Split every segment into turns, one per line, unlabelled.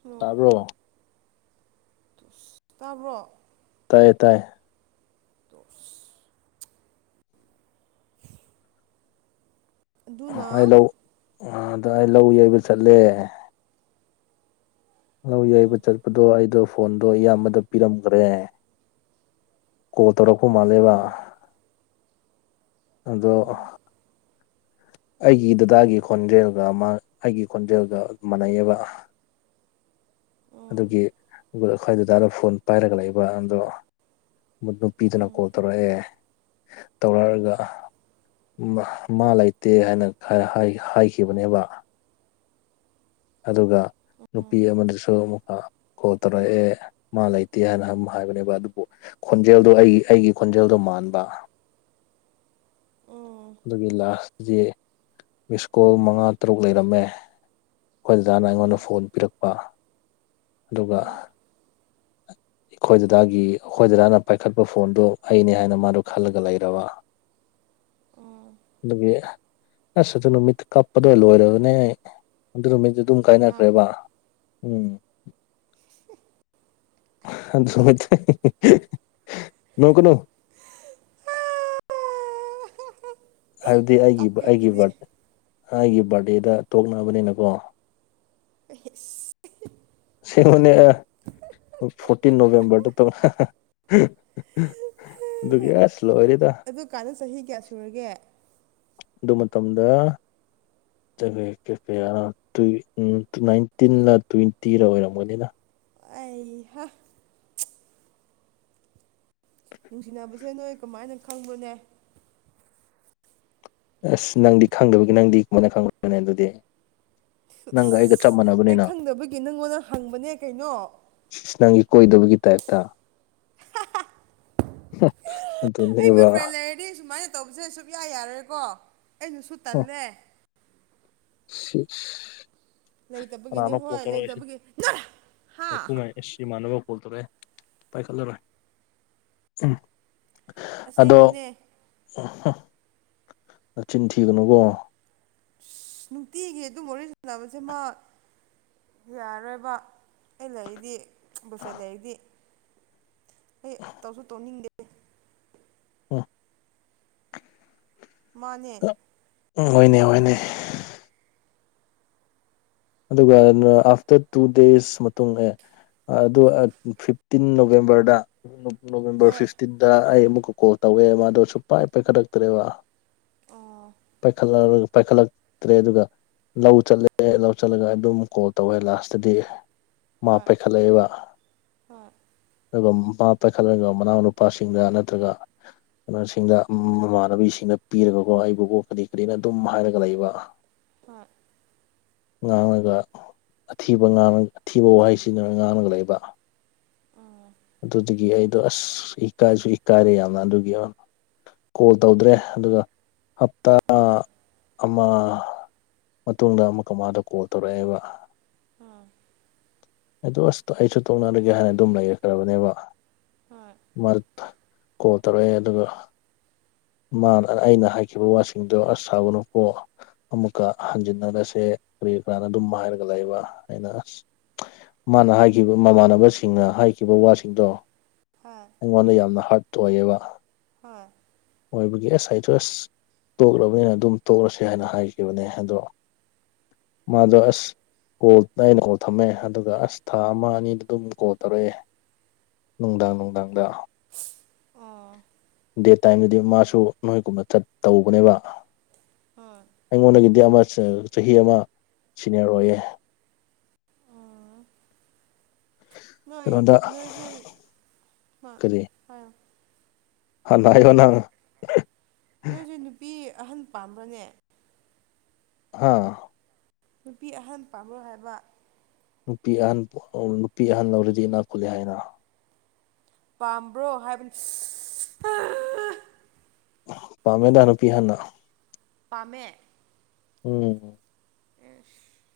hello
ꯇꯥꯕ꯭ꯔꯣ
ꯇꯥꯕ꯭ꯔꯣ
ꯇꯥꯏꯌꯦ ꯇꯥꯏ
ꯇꯣꯁ
ꯑꯩ
ꯑꯗꯨꯅ
ꯂꯧ ꯑꯥꯗ ꯑꯩ ꯂꯧ ꯌꯩꯕ ꯆꯠꯂꯦ ꯂꯧ ꯌꯩꯕ
ꯎꯝ
ꯆꯠꯄꯗꯣ ꯑꯩꯗꯣ ꯐꯣꯟꯗꯣ ꯏꯌꯥꯝꯕꯗ ꯄꯤꯔꯝꯈ꯭ꯔꯦ ꯀꯣꯜ ꯇꯧꯔꯛꯄ ꯃꯥꯜꯂꯦꯕ
ꯎꯝ
ꯑꯗꯣ
ꯎꯝ
ꯑꯩꯒꯤ ꯗꯨꯗꯥꯒꯤ ꯈꯣꯟꯖꯦꯜꯒ ꯃꯥ ꯑꯩꯒꯤ ꯈꯣꯟꯖꯦꯜꯒ ꯃꯥꯟꯅꯩꯌꯦꯕ [inaudible] ꯑꯗꯨꯒꯤ
ꯎꯝ
ꯑꯩꯈꯣꯏ ꯗꯥꯗꯥꯗꯣ ꯐꯣꯟ ꯄꯥꯏꯔꯒ ꯂꯩꯕ ꯑꯗꯣ ꯄꯤꯗꯨꯅ ꯀꯣꯜ ꯇꯧꯔꯛꯑꯦ ꯇꯧꯔꯛꯑꯒ ꯃꯥ ꯃꯥ ꯂꯩ ꯇꯦ ꯍꯥꯏꯅ ꯍꯥꯏ ꯍꯥꯏꯈꯤꯕꯅꯦꯕ ꯑꯗꯨꯒ
ꯎꯝ
ꯅꯨꯄꯤ ꯑꯃꯗꯨꯁꯨ ꯑꯃꯨꯛꯀꯥ ꯀꯣꯜ ꯇꯧꯔꯛꯑꯦ ꯃꯥ ꯂꯩꯇꯦ ꯍꯥꯏꯅ ꯑꯝ ꯍꯥꯏꯕꯅꯦꯕ ꯑꯗꯨꯕꯨ ꯈꯣꯟꯖꯦꯜꯗꯣ ꯑꯩꯒꯤ ꯑꯩꯒꯤ ꯈꯣꯟꯖꯦꯜꯗꯣ ꯃꯥꯟꯕ
ꯎꯝ ꯎꯝ
ꯑꯗꯨꯒꯤ ꯂꯥꯁꯇꯗꯤ ꯃꯤꯁꯀꯣꯜ ꯃꯉꯥ ꯇꯔꯨꯛ ꯂꯩꯔꯝꯃꯦ ꯑꯩꯈꯣꯏ ꯗꯥꯗꯥꯅ ꯑꯩꯉꯣꯟꯗ
ꯍꯝ
ꯐꯣꯟ ꯄꯤꯔꯛꯄ ꯑꯗꯨꯒ
ꯍꯝ
ꯑꯩꯈꯣꯏ ꯗꯥꯗꯥꯒꯤ ꯑꯩꯈꯣꯏ ꯗꯥꯗꯥꯅ ꯄꯥꯏꯈꯠꯄ ꯐꯣꯟꯗꯨ ꯑꯩꯅꯦ ꯍꯥꯏꯅ ꯃꯥꯗꯣ ꯈꯜꯂꯒ ꯂꯩꯔꯕ
ꯎꯝ
ꯑꯗꯨꯒꯤ ꯑꯁ ꯑꯗꯨ ꯅꯨꯃꯤꯠꯇ ꯀꯞꯄꯗꯣ ꯂꯣꯏꯔꯕꯅꯦ ꯑꯩ ꯑꯗꯨ ꯅꯨꯃꯤꯠꯇꯨ ꯑꯗꯨꯝ ꯀꯥꯏꯅꯈ꯭ꯔꯦꯕ ꯎꯨꯝ
ꯁꯤ ꯍ
ꯑꯗꯨ ꯅꯨꯃꯤꯠꯇꯩ ꯍ ꯍ ꯅꯣꯛꯀꯅꯨ ꯍꯥꯏꯕꯗꯤ ꯑꯩꯒꯤ
ꯀꯞꯀꯦ
ꯑꯩꯒꯤꯕꯥ
ꯑꯗꯨꯗꯤ
ꯑꯩꯒꯤ ꯕꯥꯔꯗꯦꯗ ꯇꯣꯛꯅꯕꯅꯤꯅꯀꯣ
ꯑꯍꯁ
ꯁꯤꯦꯡꯉꯣꯅꯦ ꯐꯣꯔꯇꯤꯟ ꯅꯣꯕꯦꯝꯕꯔꯗ ꯇꯧ ꯑꯗꯨꯗꯨꯒꯌꯥꯁ ꯂꯣꯏꯔꯦꯗꯥ
ꯑꯗꯨ ꯀꯥꯟꯗ ꯆꯍꯤ ꯀꯌꯥ ꯁꯨꯔꯒꯦ
ꯑꯗꯨ ꯃꯇꯝꯗ [unintelligible] ꯀꯦꯐꯦ ꯍꯥ ꯇꯨꯏ ꯎꯝ ꯇꯨ ꯅꯥꯏꯟꯇꯤꯟꯂꯥ ꯇ꯭ꯋꯦꯟꯇꯤꯔ ꯑꯣꯏꯔꯝꯒꯅꯤꯗ
ꯑꯩꯍꯥ ꯅꯨꯡꯁꯤꯅꯕꯁꯦ ꯅꯣꯏ ꯀꯃꯥꯏꯅ ꯈꯪꯕꯅꯦ
ꯑꯁ ꯅꯪꯗꯤ ꯈꯪꯗꯕꯒꯤ ꯅꯪꯗꯤ ꯀꯃꯥꯏꯅ [unintelligible] ꯑꯗꯨꯗꯤ ꯅꯪꯒ ꯑꯩꯒ ꯆꯞ
ꯑꯩ
ꯃꯥꯟꯅꯕꯅꯤꯅ
ꯈꯪꯗꯕꯒꯤ ꯅꯪꯉꯣꯟꯗ ꯍꯪꯕꯅꯦ ꯀꯩꯅꯣ
[unintelligible] ꯅꯪꯗꯤ ꯀꯣꯏꯗꯕꯒꯤ ꯇꯥꯏꯞꯇ [unintelligible] [unintelligible]
ꯑꯩ ꯃꯤ ꯐ꯭ꯔꯦꯟ ꯂꯩꯔꯗꯤ ꯁꯨꯃꯥꯏꯅ ꯇꯧꯕꯁꯦ ꯁꯨꯛꯌꯥ ꯌꯥꯔꯣꯏꯀꯣ ꯑꯩꯅꯁꯨ ꯇꯜꯂꯦ
ꯁꯤꯁ
ꯂꯩꯇꯕꯒꯤꯅꯦ ꯍꯣꯏ ꯂꯩꯇꯕꯒꯤ [unintelligible] ꯍꯥ
ꯏꯁ ꯏꯃꯥꯟꯅꯕ ꯀꯣꯜ ꯇꯧꯔꯛꯑꯦ ꯄꯥꯏꯈꯠꯂꯔꯣꯏ ꯑꯗꯣ
ꯑꯁꯦꯡꯕꯅꯦ
[unintelligible] ꯅꯆꯤꯟ ꯊꯤꯒꯅꯨꯀꯣ
ꯑꯁ ꯅꯨꯡꯇꯤꯒꯤ ꯑꯗꯨꯝ ꯋꯥꯔꯤ ꯁꯅꯕꯁꯦ ꯃꯥ ꯌꯥꯔꯣꯏꯕ ꯑꯩ ꯂꯩꯗꯤ ꯕꯣꯏꯐ꯭ꯔꯦꯟ ꯂꯩꯔꯗꯤ ꯑꯩ ꯇꯧꯁꯨ ꯇꯧꯅꯤꯡ
[unintelligible]
ꯃꯥꯅꯦ
[unintelligible] ꯍꯣꯏꯅꯦ ꯍꯣꯏꯅꯦ ꯑꯗꯨꯒ ꯑꯥꯐꯇꯔ ꯇꯨ ꯗꯦꯖ ꯃꯇꯨꯡꯗ ꯑꯗꯨ ꯐꯤꯞꯇꯤꯟ ꯅꯣꯕꯦꯝꯕꯔꯗ ꯅꯣꯕꯦꯝꯕꯔ
ꯍꯣꯏ
ꯐꯤꯐꯇꯤꯟꯗ ꯑꯩ ꯑꯃꯨꯛꯀ ꯀꯣꯜ ꯇꯧꯋꯦ ꯃꯥꯗꯣ ꯁꯨꯡꯄꯥꯏ ꯄꯥꯏꯈꯠꯂꯛꯇ꯭ꯔꯦꯕ
ꯑꯣ
ꯥꯄꯥꯏꯈꯠꯂꯔꯣꯏ ꯄꯥꯏꯈꯠꯂꯛꯇ꯭ꯔꯦ ꯑꯗꯨꯒ ꯂꯧ ꯆꯠꯂꯦ ꯂꯧ ꯆꯠꯂꯒ ꯑꯗꯨꯝ ꯀꯣꯜ ꯇꯧꯋꯦ ꯂꯥꯁꯇꯗꯤ ꯃꯥ
ꯍꯣꯏ
ꯄꯥꯏꯈꯠꯂꯛꯑꯦꯕ
ꯍꯣꯏ
ꯑꯗꯨꯒ ꯃꯥ ꯄꯥꯏꯈꯠꯂꯒ ꯃꯅꯥꯎ ꯅꯨꯄꯥꯁꯤꯡꯗ ꯅꯠꯇ꯭ꯔꯒ ꯀꯩꯅꯣꯁꯤꯡꯗ ꯃꯃꯥꯟꯅꯕꯤꯁꯤꯡꯗ ꯄꯤꯔꯒꯀꯣ ꯑꯩꯕꯨꯀꯣ ꯀꯔꯤ ꯀꯔꯤꯔ ꯑꯗꯨꯝ ꯍꯥꯏꯔꯒ ꯂꯩꯕ
ꯍꯣꯏ
ꯉꯥꯡꯉꯒ ꯑꯊꯤꯕ ꯉꯥꯡ ꯑꯊꯤꯕ ꯋꯥꯍꯩ ꯁꯤꯖꯤꯟꯅꯔꯒ ꯉꯥꯡꯉꯒ ꯂꯩꯕ
ꯎꯝ
ꯑꯗꯨꯗꯒꯤ ꯑꯩꯗꯣ ꯑꯁ ꯏꯀꯥꯏꯁꯨ ꯏꯀꯥꯏꯔꯦ ꯌꯥꯝꯅ ꯑꯗꯨꯒꯤ ꯀꯣꯜ ꯇꯧꯗ꯭ꯔꯦ ꯑꯗꯨꯒ ꯍꯞꯇꯥ
ꯎꯝ
ꯑꯃ ꯃꯇꯨꯡꯗ ꯑꯃꯨꯛꯀ ꯃꯥꯗꯣ ꯀꯣꯜ ꯇꯧꯔꯛꯑꯦꯕ
ꯎꯝ
ꯑꯗ ꯑꯁ ꯑꯩꯁꯨ ꯇꯣꯛꯅꯔꯒꯦ ꯍꯥꯏꯅ ꯑꯗꯨꯝ ꯂꯩꯔꯈ꯭ꯔꯕꯅꯦꯕ
ꯍꯣꯏ
ꯃꯥ ꯀꯣꯜ ꯇꯧꯔꯛꯑꯦ ꯑꯗꯨꯒ ꯃꯥꯅ ꯑꯩꯅ ꯍꯥꯏꯈꯤꯕ ꯋꯥꯁꯤꯡꯗꯣ ꯑꯁ ꯁꯥꯎꯒꯅꯨꯀꯣ ꯑꯃꯨꯛꯀ ꯍꯟꯖꯤꯟꯅꯔꯁꯦ ꯀꯔꯤ ꯀꯔꯥꯅ ꯑꯗꯨꯝ ꯍꯥꯏꯔꯒ ꯂꯩꯕ ꯑꯩꯅ ꯑꯁ ꯃꯥꯅ ꯍꯥꯏꯈꯤꯕ ꯃꯃꯥꯟꯅꯕꯁꯤꯡꯅ ꯍꯥꯏꯈꯤꯕ ꯋꯥꯁꯤꯡꯗꯣ
ꯍꯣꯏ
ꯑꯩꯉꯣꯟꯗ ꯌꯥꯝꯅ ꯍꯥꯔꯗ ꯑꯣꯏꯌꯦꯕ
ꯍꯣꯏ
ꯑꯣꯏꯕꯒꯤ ꯑꯁ ꯑꯩꯗ ꯑꯁ ꯇꯣꯛꯂꯕꯅꯤꯅ ꯑꯗꯨꯝ ꯇꯣꯛꯂꯁꯦ ꯍꯥꯏꯅ ꯍꯥꯏꯈꯤꯕꯅꯦ ꯑꯗꯣ ꯃꯥꯗꯣ ꯑꯁ ꯀꯣꯜ ꯑꯩꯅ ꯀꯣꯜ ꯊꯝꯃꯦ ꯑꯗꯨꯒ ꯑꯁ ꯊꯥ ꯑꯃ ꯑꯅꯤꯗ ꯑꯗꯨꯝ ꯀꯣꯜ ꯇꯧꯔꯛꯑꯦ ꯅꯨꯡꯗꯥꯡ ꯅꯨꯡꯗꯥꯡꯗ
[unintelligible] ꯑꯣ
ꯗꯦ ꯇꯥꯏꯝꯗꯗꯤ ꯃꯥꯁꯨ ꯅꯣꯏꯒꯨꯝꯕ ꯊꯠ ꯇꯧꯕꯅꯦꯕ
ꯍꯣꯏ
ꯑꯩꯉꯣꯟꯗꯒꯤꯗꯤ ꯑꯃ ꯆꯥꯍꯤ ꯑꯃꯥ ꯁꯤꯅꯤꯌꯔ ꯑꯣꯏꯌꯦ
ꯎꯝ ꯅꯣꯏ
ꯀꯩꯅꯣꯗ
ꯅꯣꯏꯁꯦ
ꯍꯥꯟꯅꯥ ꯍꯥꯏꯌꯣ ꯅꯪꯅꯥ
ꯅꯣꯏꯁꯦ ꯅꯨꯄꯤ ꯑꯍꯟ ꯄꯥꯝꯕꯔꯅꯦ
ꯍꯥꯥ
ꯅꯨꯄꯤ ꯑꯥꯍꯟ ꯄꯥꯝꯕꯔꯣ ꯍꯥꯏꯕ
ꯅꯨꯄꯤ ꯑꯍꯟ ꯅꯨꯄꯤ ꯑꯍꯟ ꯂꯧꯔꯗꯤ ꯏꯅꯥꯛ ꯈꯨꯜꯂꯦ ꯍꯥꯏꯅ
ꯄꯥꯝꯕ꯭ꯔꯣ ꯍꯥꯏꯕꯅꯤ
ꯄꯥꯝꯃꯦꯗ ꯅꯨꯄꯤ ꯑꯥꯍꯟ
ꯄꯥꯝꯃꯦ
ꯎꯝ
[unintelligible]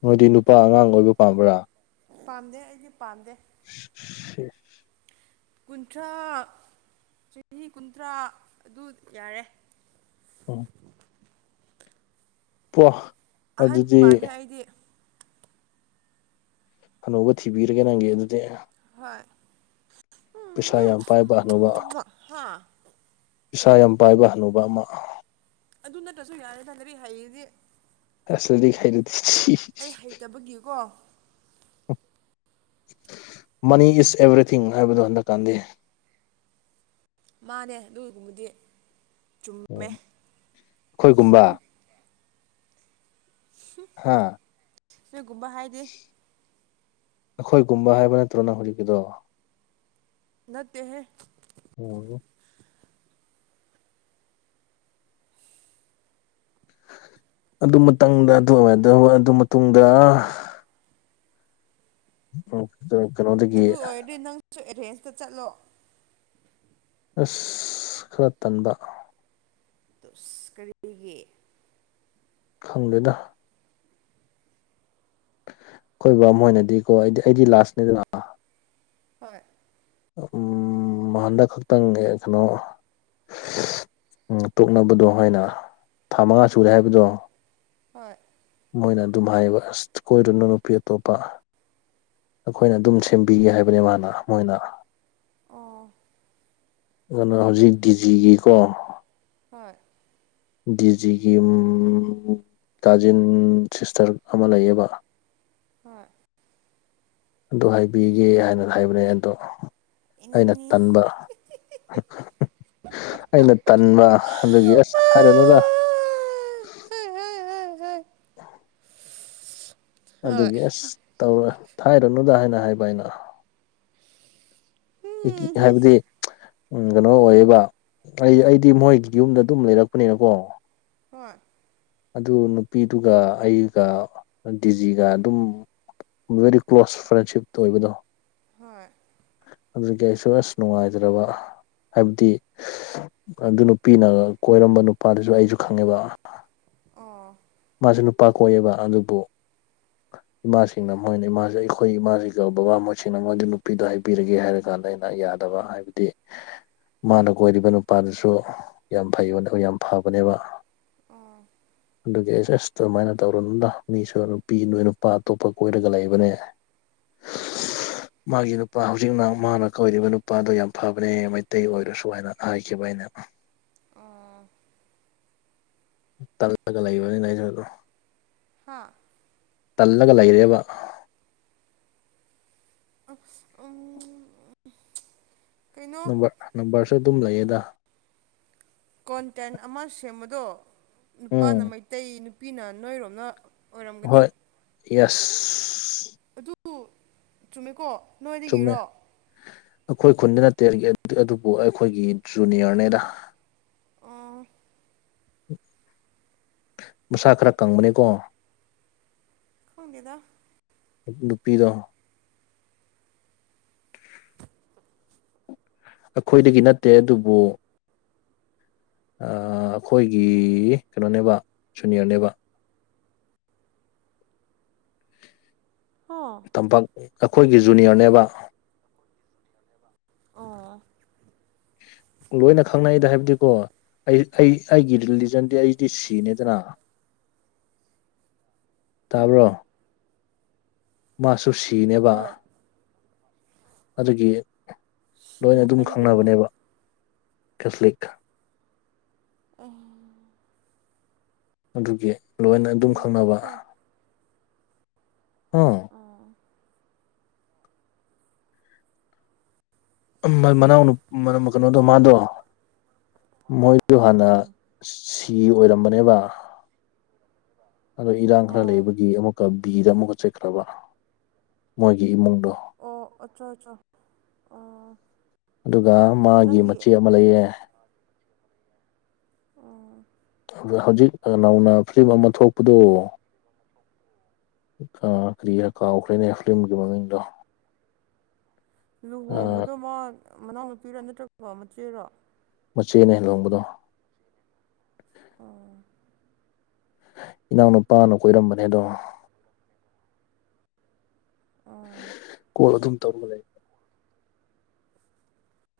ꯅꯣꯏꯗꯤ ꯅꯨꯄꯥ ꯑꯉꯥꯡ ꯑꯣꯏꯕ ꯄꯥꯝꯕ꯭ꯔꯥ
ꯄꯥꯝꯗꯦ ꯑꯩꯗꯤ ꯄꯥꯝꯗꯦ
[unintelligible]
ꯀꯨꯟꯊ꯭ꯔꯥ ꯆꯍꯤ ꯀꯨꯟꯊ꯭ꯔꯥ ꯑꯗꯨ ꯌꯥꯔꯦ
ꯎꯝ [unintelligible]
ꯑꯥꯍꯟ
ꯑꯗꯨꯗꯤ
ꯄꯥꯝꯃꯦ ꯑꯩꯗꯤ
ꯍꯅꯨꯕꯥ ꯊꯤꯕꯤꯔꯒꯦ ꯅꯪꯒꯤ ꯑꯗꯨꯗꯤ
ꯍꯣꯏ
ꯄꯩꯁꯥ ꯌꯥꯝ ꯄꯥꯏꯕ ꯍꯅꯨꯕꯥ
ꯍꯥ
ꯄꯩꯥꯁꯥ ꯌꯥꯝ ꯄꯥꯏꯕ ꯍꯥꯅꯨꯕ ꯑꯃꯥ
ꯑꯗꯨ ꯅꯠꯇ꯭ꯔꯁꯨ ꯌꯥꯔꯦꯗꯥ ꯂꯥꯏꯔꯤꯛ ꯍꯩꯔꯥꯗꯤ
ꯂꯥꯏꯔꯤꯛ ꯍꯩꯔꯥꯗꯤ
ꯇꯕꯒꯤꯀꯣ
ꯃꯅꯤ ꯏꯁ ꯑꯦꯚ꯭ꯔꯤꯊꯤꯡ ꯍꯥꯏꯕꯗꯣ ꯍꯟꯗꯛ ꯀꯥꯟꯗꯦ
ꯃꯥꯅꯦ ꯑꯗꯨꯒꯨꯝꯕꯗꯤ ꯆꯨꯝꯃꯦ
ꯑꯩꯈꯣꯏꯒꯨꯝꯕ ꯍꯥꯥ
ꯅꯣꯏꯒꯨꯝꯕ ꯍꯥꯏꯗꯤ
ꯑꯩꯈꯣꯏꯒꯨꯝꯕ ꯍꯥꯏꯕ ꯅꯠꯇ꯭ꯔꯣ ꯅꯪ ꯍꯧꯖꯤꯛꯀꯤꯗꯣ
ꯅꯠꯇꯦꯍꯦ
ꯑꯣ ꯑꯗꯨ ꯃꯇꯪꯗ ꯑꯗꯨ ꯑꯣꯏꯗ ꯑꯗꯨ ꯃꯇꯨꯡꯗ [unintelligible]
ꯑꯗꯨ ꯑꯣꯏꯔꯗꯤ ꯅꯪꯁꯨ ꯑꯦꯔꯦꯟꯁꯇꯥ ꯆꯠꯂꯣ
ꯑꯁ ꯈꯔ ꯇꯟꯕꯥ
ꯑꯁ ꯀꯔꯤꯒꯤ
ꯈꯪꯗꯦꯗꯥ ꯑꯈꯣꯏꯕꯥ ꯃꯣꯏꯅꯗꯤ ꯀꯣ ꯑꯩꯗꯤ ꯑꯩꯗꯤ ꯂꯥꯁꯅꯤꯗꯅꯥ
ꯍꯣꯏ
ꯍꯟꯗꯛ ꯈꯥꯇꯪ ꯀꯩꯅꯣ ꯎꯝ ꯇꯣꯛꯅꯕꯗꯣ ꯍꯥꯏꯅ ꯊꯥ ꯃꯉꯥ ꯁꯨꯔꯦ ꯍꯥꯏꯕꯗꯣ
ꯍꯣꯏ
ꯃꯣꯏꯅ ꯑꯗꯨꯝ ꯍꯥꯏꯕ ꯑꯁ ꯀꯣꯏꯔꯨꯅꯨ ꯅꯨꯄꯤ ꯑꯇꯣꯞꯄ ꯑꯩꯈꯣꯏꯅ ꯑꯗꯨꯝ ꯁꯦꯝꯕꯤꯒꯦ ꯍꯥꯏꯕꯅꯦ ꯃꯥꯅ ꯃꯣꯏꯅ
ꯑꯣ
ꯑꯗꯨꯅ ꯍꯧꯖꯤꯛ ꯗꯤꯖꯤꯒꯤꯀꯣ
ꯍꯣꯏ
ꯗꯤꯖꯤꯒꯤ ꯀꯥꯖꯤꯟ ꯁꯤꯁꯇꯔ ꯑꯃ ꯂꯩꯌꯦꯕ
ꯍꯣꯏ
ꯑꯗꯨ ꯍꯥꯏꯕꯤꯒꯦ ꯍꯥꯏꯅ ꯍꯥꯏꯕꯅꯦ ꯑꯗꯣ ꯑꯩꯅ
ꯏꯅꯅꯤ
ꯇꯟꯕ ꯑꯩꯅ ꯇꯟꯕ ꯑꯗꯨꯒꯤ
ꯍꯣꯏ ꯎꯝ
ꯑꯁ ꯍꯥꯏꯔꯅꯗ
[unintelligible]
ꯑꯗꯨꯒꯤ ꯑꯁ ꯇꯧꯔ ꯊꯥꯏꯔꯅꯨꯗ ꯍꯥꯏꯅ ꯍꯥꯏꯕ ꯑꯩꯅ ꯍꯥꯏꯕꯗꯤ ꯎꯝ ꯀꯩꯅꯣ ꯑꯣꯏꯕ ꯑꯩ ꯑꯩꯗꯤ ꯃꯣꯏ ꯌꯨꯝꯗ ꯑꯗꯨꯝ ꯂꯩꯔꯛꯄꯅꯤꯅꯀꯣ
ꯍꯣꯏ
ꯑꯗꯨ ꯅꯨꯄꯤꯗꯨꯒ ꯑꯩꯒ ꯗꯤꯖꯤꯒ ꯑꯗꯨꯝ ꯕꯦꯔꯤ ꯀ꯭ꯂꯣꯁ ꯐ꯭ꯔꯦꯟꯁꯤꯞꯇ ꯑꯣꯏꯕꯗꯣ
ꯍꯣꯏ
ꯑꯗꯨꯗꯒꯤ ꯑꯩꯁꯨ ꯑꯁ ꯅꯨꯡꯉꯥꯏꯇ꯭ꯔꯕ ꯍꯥꯏꯕꯗꯤ ꯑꯗꯨ ꯅꯨꯄꯤꯅ ꯀꯣꯏꯔꯝꯕ ꯅꯨꯄꯥꯗꯨꯁꯨ ꯑꯩꯁꯨ ꯈꯪꯉꯦꯕ
ꯑ
ꯃꯥꯁꯨ ꯅꯨꯄꯥ ꯀꯣꯛꯑꯦꯕ ꯑꯗꯨꯕꯨ ꯏꯃꯥꯁꯤꯡꯅ ꯃꯣꯏꯅ ꯏꯃꯥꯁꯦ ꯑꯩꯈꯣꯏ ꯏꯃꯥꯁꯤꯒ ꯕꯕꯥ ꯃꯣꯏꯠꯁꯤꯡꯅ ꯃꯣꯏꯗꯤ ꯅꯨꯄꯤꯗꯣ ꯍꯥꯏꯕꯤꯔꯒꯦ ꯍꯥꯏꯔ ꯀꯥꯟꯗ ꯑꯩꯅ ꯌꯥꯗꯕ ꯍꯥꯏꯕꯗꯤ ꯃꯥꯅ ꯀꯣꯏꯔꯤꯕ ꯅꯨꯄꯥꯗꯨꯁꯨ ꯌꯥꯝ ꯐꯩ ꯌꯥꯝ ꯐꯕꯅꯦꯕ
ꯑꯣꯥ
ꯑꯗꯨꯒꯤ ꯑꯦꯁ ꯑꯦꯁ ꯑꯗꯨꯃꯥꯏꯅ ꯇꯧꯔꯨꯅꯗ ꯃꯤꯁꯨ ꯅꯨꯄꯤ ꯅꯣꯏ ꯅꯨꯄꯥ ꯑꯇꯣꯞꯄ ꯀꯣꯏꯔꯒ ꯂꯩꯕꯅꯦ [inaudible] ꯃꯥꯒꯤ ꯅꯨꯄꯥ ꯍꯧꯖꯤꯛꯅ ꯃꯥꯅ ꯀꯧꯔꯤꯕ ꯅꯨꯄꯥꯗꯣ ꯌꯥꯝ ꯐꯕꯅꯦ ꯃꯩꯇꯩ ꯑꯣꯏꯔꯁꯨ ꯍꯥꯏꯅ ꯍꯥꯏꯈꯤꯕ ꯑꯩꯅ
ꯑꯥ
ꯇꯜꯂꯒ ꯂꯩꯕꯅꯤꯅ ꯑꯩꯁꯨꯣꯏꯗꯣ
ꯍꯥꯥ
ꯇꯜꯂꯒ ꯂꯩꯔꯦꯕ
ꯑ ꯎ
ꯅꯝꯕꯔ ꯅꯝꯕꯔꯁꯨ ꯑꯗꯨꯝ ꯂꯩꯌꯦꯗ
ꯀꯣꯟꯇꯦꯟ ꯑꯃ ꯁꯦꯝꯕꯗꯣ ꯅꯨꯄꯥꯅ
ꯎꯝ
ꯃꯩꯇꯩ ꯅꯨꯄꯤꯅ ꯅꯣꯏꯔꯣꯝꯅ ꯑꯣꯏꯔꯝꯒꯅꯤ
ꯍꯣꯏ ꯌꯦꯁ
ꯑꯗꯨ ꯆꯨꯝꯃꯦꯀꯣ
ꯆꯨꯝꯃꯦ
ꯅꯣꯏꯗꯒꯤꯔꯣ
ꯑꯩꯈꯣꯏ ꯈꯨꯟꯗꯤ ꯅꯠꯇꯦ ꯑꯗꯨꯕꯨ ꯑꯩꯈꯣꯏꯒꯤ ꯖꯨꯅꯤꯌꯔꯅꯦꯗ
ꯑꯥ
ꯃꯁꯥ ꯈꯔ ꯀꯪꯕꯅꯤꯀꯣ
ꯍꯒꯦꯗ
ꯅꯨꯄꯤꯗꯣ ꯑꯩꯈꯣꯏꯗꯒꯤ ꯅꯠꯇꯦ ꯑꯗꯨꯕꯨ ꯑꯩꯈꯣꯏꯒꯤ ꯀꯩꯅꯣꯅꯦꯕ ꯁꯨꯅꯤꯌꯔꯅꯦꯕ
ꯍ
ꯇꯝꯄꯥꯛ ꯑꯩꯈꯣꯏꯒꯤ ꯖꯨꯅꯤꯌꯔꯅꯦꯕ
ꯑꯣ
ꯂꯣꯏꯅ ꯈꯪꯅꯩꯗ ꯍꯥꯏꯕꯗꯤꯀꯣ ꯑꯩ ꯑꯩ ꯑꯩꯒꯤ ꯔꯤꯂꯤꯖꯟꯗꯤ ꯑꯩꯗꯤ ꯁꯤꯅꯦꯗꯅ ꯇꯥꯕ꯭ꯔꯣ
ꯎꯝ
ꯃꯥꯁꯨ ꯁꯤꯅꯦꯕ
ꯍꯣꯏ
ꯑꯗꯨꯒꯤ
ꯁꯤ
ꯂꯣꯏꯅ ꯑꯗꯨꯝ
ꯍꯥꯏꯗꯤ ꯀꯩꯅꯣ
ꯈꯪꯅꯕꯅꯦꯕ ꯀꯦꯁꯂꯤꯛ
ꯎ
ꯑꯗꯨꯒꯤ ꯂꯣꯏꯅ ꯑꯗꯨꯝ ꯈꯪꯅꯕ
ꯅꯦꯠꯋꯥꯛꯁꯦ
ꯑꯥ ꯃꯅꯥꯎ ꯀꯩꯅꯣꯗꯣ
ꯑꯠꯆꯥ
ꯃꯥꯗꯣ ꯃꯣꯏꯗꯣ ꯍꯥꯟꯅ
ꯎꯝ
ꯁꯤ ꯑꯣꯏꯔꯝꯕꯅꯦꯕ ꯑꯗꯣ ꯏꯔꯥꯡ ꯈꯔ
ꯑꯣ
ꯂꯩꯕꯒꯤ ꯑꯃꯨꯛꯀ ꯕꯤꯗ ꯑꯃꯨꯛꯀ ꯆꯠꯈ꯭ꯔꯕ ꯃꯣꯏꯒꯤ ꯏꯃꯨꯡꯗꯣ
ꯑꯣ ꯑꯆꯣ ꯑꯆꯣ ꯑꯣ
ꯑꯗꯨꯒ ꯃꯥꯒꯤ ꯃꯆꯦꯠ ꯑꯃ ꯂꯩꯑ
ꯑꯣ
ꯑꯗꯨ ꯍꯧꯖꯤꯛ ꯅꯧꯅ ꯐꯤꯂꯝ ꯑꯃ ꯊꯣꯛꯄꯗꯣ ꯀꯔꯤꯌꯥ ꯀꯥꯎꯈ꯭ꯔꯦꯅꯦ ꯐꯤꯂꯝꯒꯤ ꯃꯃꯤꯡꯗꯣ
ꯂꯨꯍꯣꯡꯕꯗꯣ ꯃꯥ ꯃꯅꯥꯎꯅꯨꯄꯤꯔꯥ ꯅꯠꯇ꯭ꯔꯒ ꯃꯆꯦꯔꯣ
ꯃꯆꯦꯅ ꯍꯦꯟ ꯂꯣꯡꯕꯗꯣ
ꯑꯣꯥ
ꯏꯅꯥꯎꯅꯨꯄꯥꯅ ꯀꯣꯏꯔꯝꯕꯅꯦ ꯑꯗꯣ
ꯎꯝ
ꯀꯣꯜ ꯑꯗꯨꯝ ꯇꯔ ꯂꯩ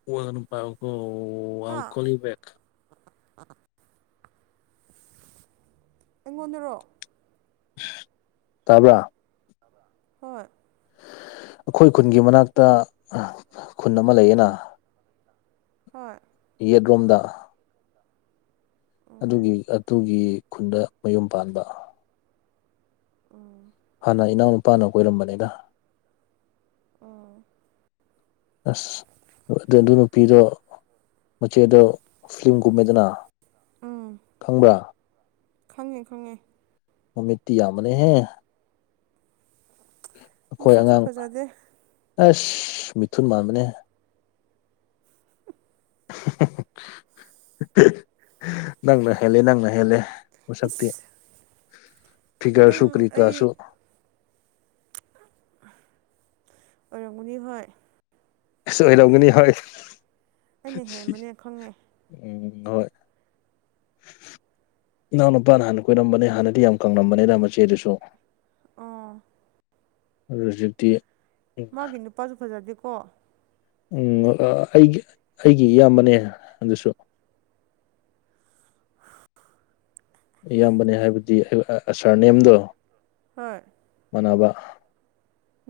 ꯀꯣꯜ ꯑꯗꯨꯝ ꯄꯥꯎꯌꯨ ꯀꯣ
ꯍꯥ
ꯑꯥꯏ ꯀꯣꯂꯤꯡ ꯕꯦꯛ
ꯑꯩꯉꯣꯟꯗꯔꯣ
ꯇꯥꯕ꯭ꯔꯥ
ꯍꯣꯏ
ꯑꯩꯈꯣꯏ ꯈꯨꯟꯒꯤ ꯃꯅꯥꯛꯇ ꯈꯨꯟ ꯑꯃ ꯂꯩꯌꯦꯅ
ꯍꯣꯏ
ꯌꯦꯠꯔꯨꯝꯗ ꯑꯗꯨꯒꯤ
ꯎꯝ
ꯑꯗꯨꯒꯤ ꯈꯨꯟꯗ ꯃꯌꯨꯝ ꯄꯥꯟꯕ
ꯎꯝ
ꯍꯥꯟꯅ ꯏꯅꯥꯎ ꯅꯨꯄꯥꯅ ꯀꯣꯏꯔꯝꯕꯅꯤꯗ
ꯑꯣꯥ
ꯑꯁ ꯑꯗꯨ ꯑꯗꯨ ꯅꯨꯄꯤꯗꯣ ꯃꯆꯦꯗꯣ ꯐꯤꯂꯝꯒꯨꯝꯃꯦꯗꯅ
ꯎꯝ
ꯈꯪꯕ꯭ꯔꯥ
ꯈꯪꯉꯦ ꯈꯪꯉꯦ
ꯃꯃꯤꯠꯇꯤ ꯌꯥꯝꯕꯅꯦ ꯍꯦ ꯑꯩꯈꯣꯏ
ꯃꯁꯛꯁꯨ
ꯑꯉꯥꯡ
ꯐꯖꯗꯦ
ꯑꯁ ꯃꯤꯊꯨꯟ ꯃꯥꯟꯕꯅꯦ ꯅꯪꯅꯍꯦꯜꯂꯦ ꯅꯪꯅ ꯍꯦꯜꯂꯦ ꯃꯁꯛꯇꯤ
ꯏꯁ ꯅꯪ
ꯐꯤꯒꯔꯁꯨ ꯀꯔꯤ ꯀꯔꯥꯁꯨ
ꯑꯣꯔꯪꯒꯅꯤ ꯍꯣꯏ
ꯑꯁ ꯑꯣꯏꯔꯝꯒꯅꯤ ꯍꯣꯏ
ꯑꯩꯅ ꯍꯦꯟꯕꯅꯦ ꯈꯪꯉꯦ
ꯎꯝ ꯍꯣꯏ ꯏꯅꯥꯎ ꯅꯨꯄꯥꯅ ꯍꯥꯟꯅ ꯀꯣꯏꯔꯝꯕꯅꯦ ꯍꯥꯟꯅꯗꯤ ꯌꯥꯝ ꯀꯪꯂꯝꯕꯅꯤꯅ ꯃꯆꯦꯗꯨꯁꯨ
ꯑꯣ
ꯑꯩ ꯍꯧꯖꯤꯛꯇꯤ
ꯃꯥꯒꯤ ꯅꯨꯄꯥꯁꯨ ꯐꯖꯗꯦꯀꯣ
ꯎ ꯑꯩꯒꯤ ꯑꯩꯒꯤ ꯏꯌꯥꯝꯕꯅꯦ ꯑꯗꯨꯁꯨ
[unintelligible]
ꯏꯌꯥꯝꯕꯅꯦ ꯍꯥꯏꯕꯗꯤ ꯑꯩ ꯁꯥꯔ ꯅꯦꯝꯗꯣ
ꯍꯣꯏ
ꯃꯥꯟꯅꯕ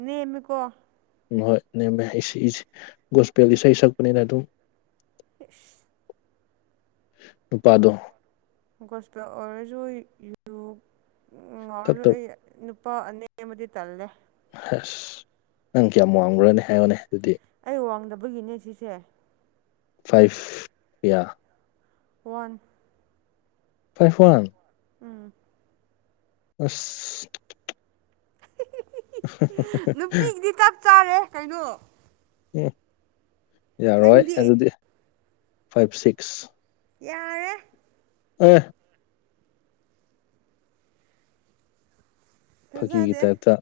ꯅꯦꯝꯃꯤꯀꯣ
ꯎꯃ ꯍꯣꯏ ꯅꯦꯝꯃꯦ ꯏꯁ ꯒꯣꯁꯄꯦꯜꯒꯤ ꯏꯁꯩ ꯁꯛꯄꯅꯤꯅ ꯑꯗꯨꯝ
ꯐꯁ
ꯅꯨꯄꯥꯗꯣ
ꯒꯣꯁꯄꯦꯜ ꯑꯣꯔꯖ ꯌꯨꯇꯨꯄ ꯎꯝ
ꯊꯛꯇ
[unintelligible] ꯑꯩ ꯅꯨꯄꯥ ꯑꯅꯦꯝꯕꯗꯤ ꯇꯜꯂꯦ
ꯑꯁ ꯅꯪ ꯀꯌꯥꯝ ꯋꯥꯡꯈꯕ꯭ꯔꯅꯦ ꯍꯥꯏꯌꯣꯅꯦ ꯑꯗꯨꯗꯤ
ꯑꯩ ꯋꯥꯡꯗꯕꯒꯤꯅꯦ ꯁꯤꯁꯦ
ꯐꯥꯏꯚ ꯀꯌꯥ
ꯋꯥꯟ
ꯐꯥꯏꯚ ꯋꯥꯟ
ꯎꯝ
ꯑꯁ
ꯅꯨꯄꯤꯒꯤꯗꯤ ꯆꯞ ꯆꯥꯔꯦ ꯀꯩꯅꯣ
ꯎꯝ ꯌꯥꯔꯣꯏ
ꯅꯪꯗꯤ
ꯑꯗꯨꯗꯤ ꯐꯥꯏꯚ ꯁꯤꯛꯁ
ꯌꯥꯔꯦ
ꯑꯥꯏ ꯐꯥꯒꯤꯒꯤ
ꯊꯥꯖꯗꯦ
ꯇꯥꯏꯞꯇ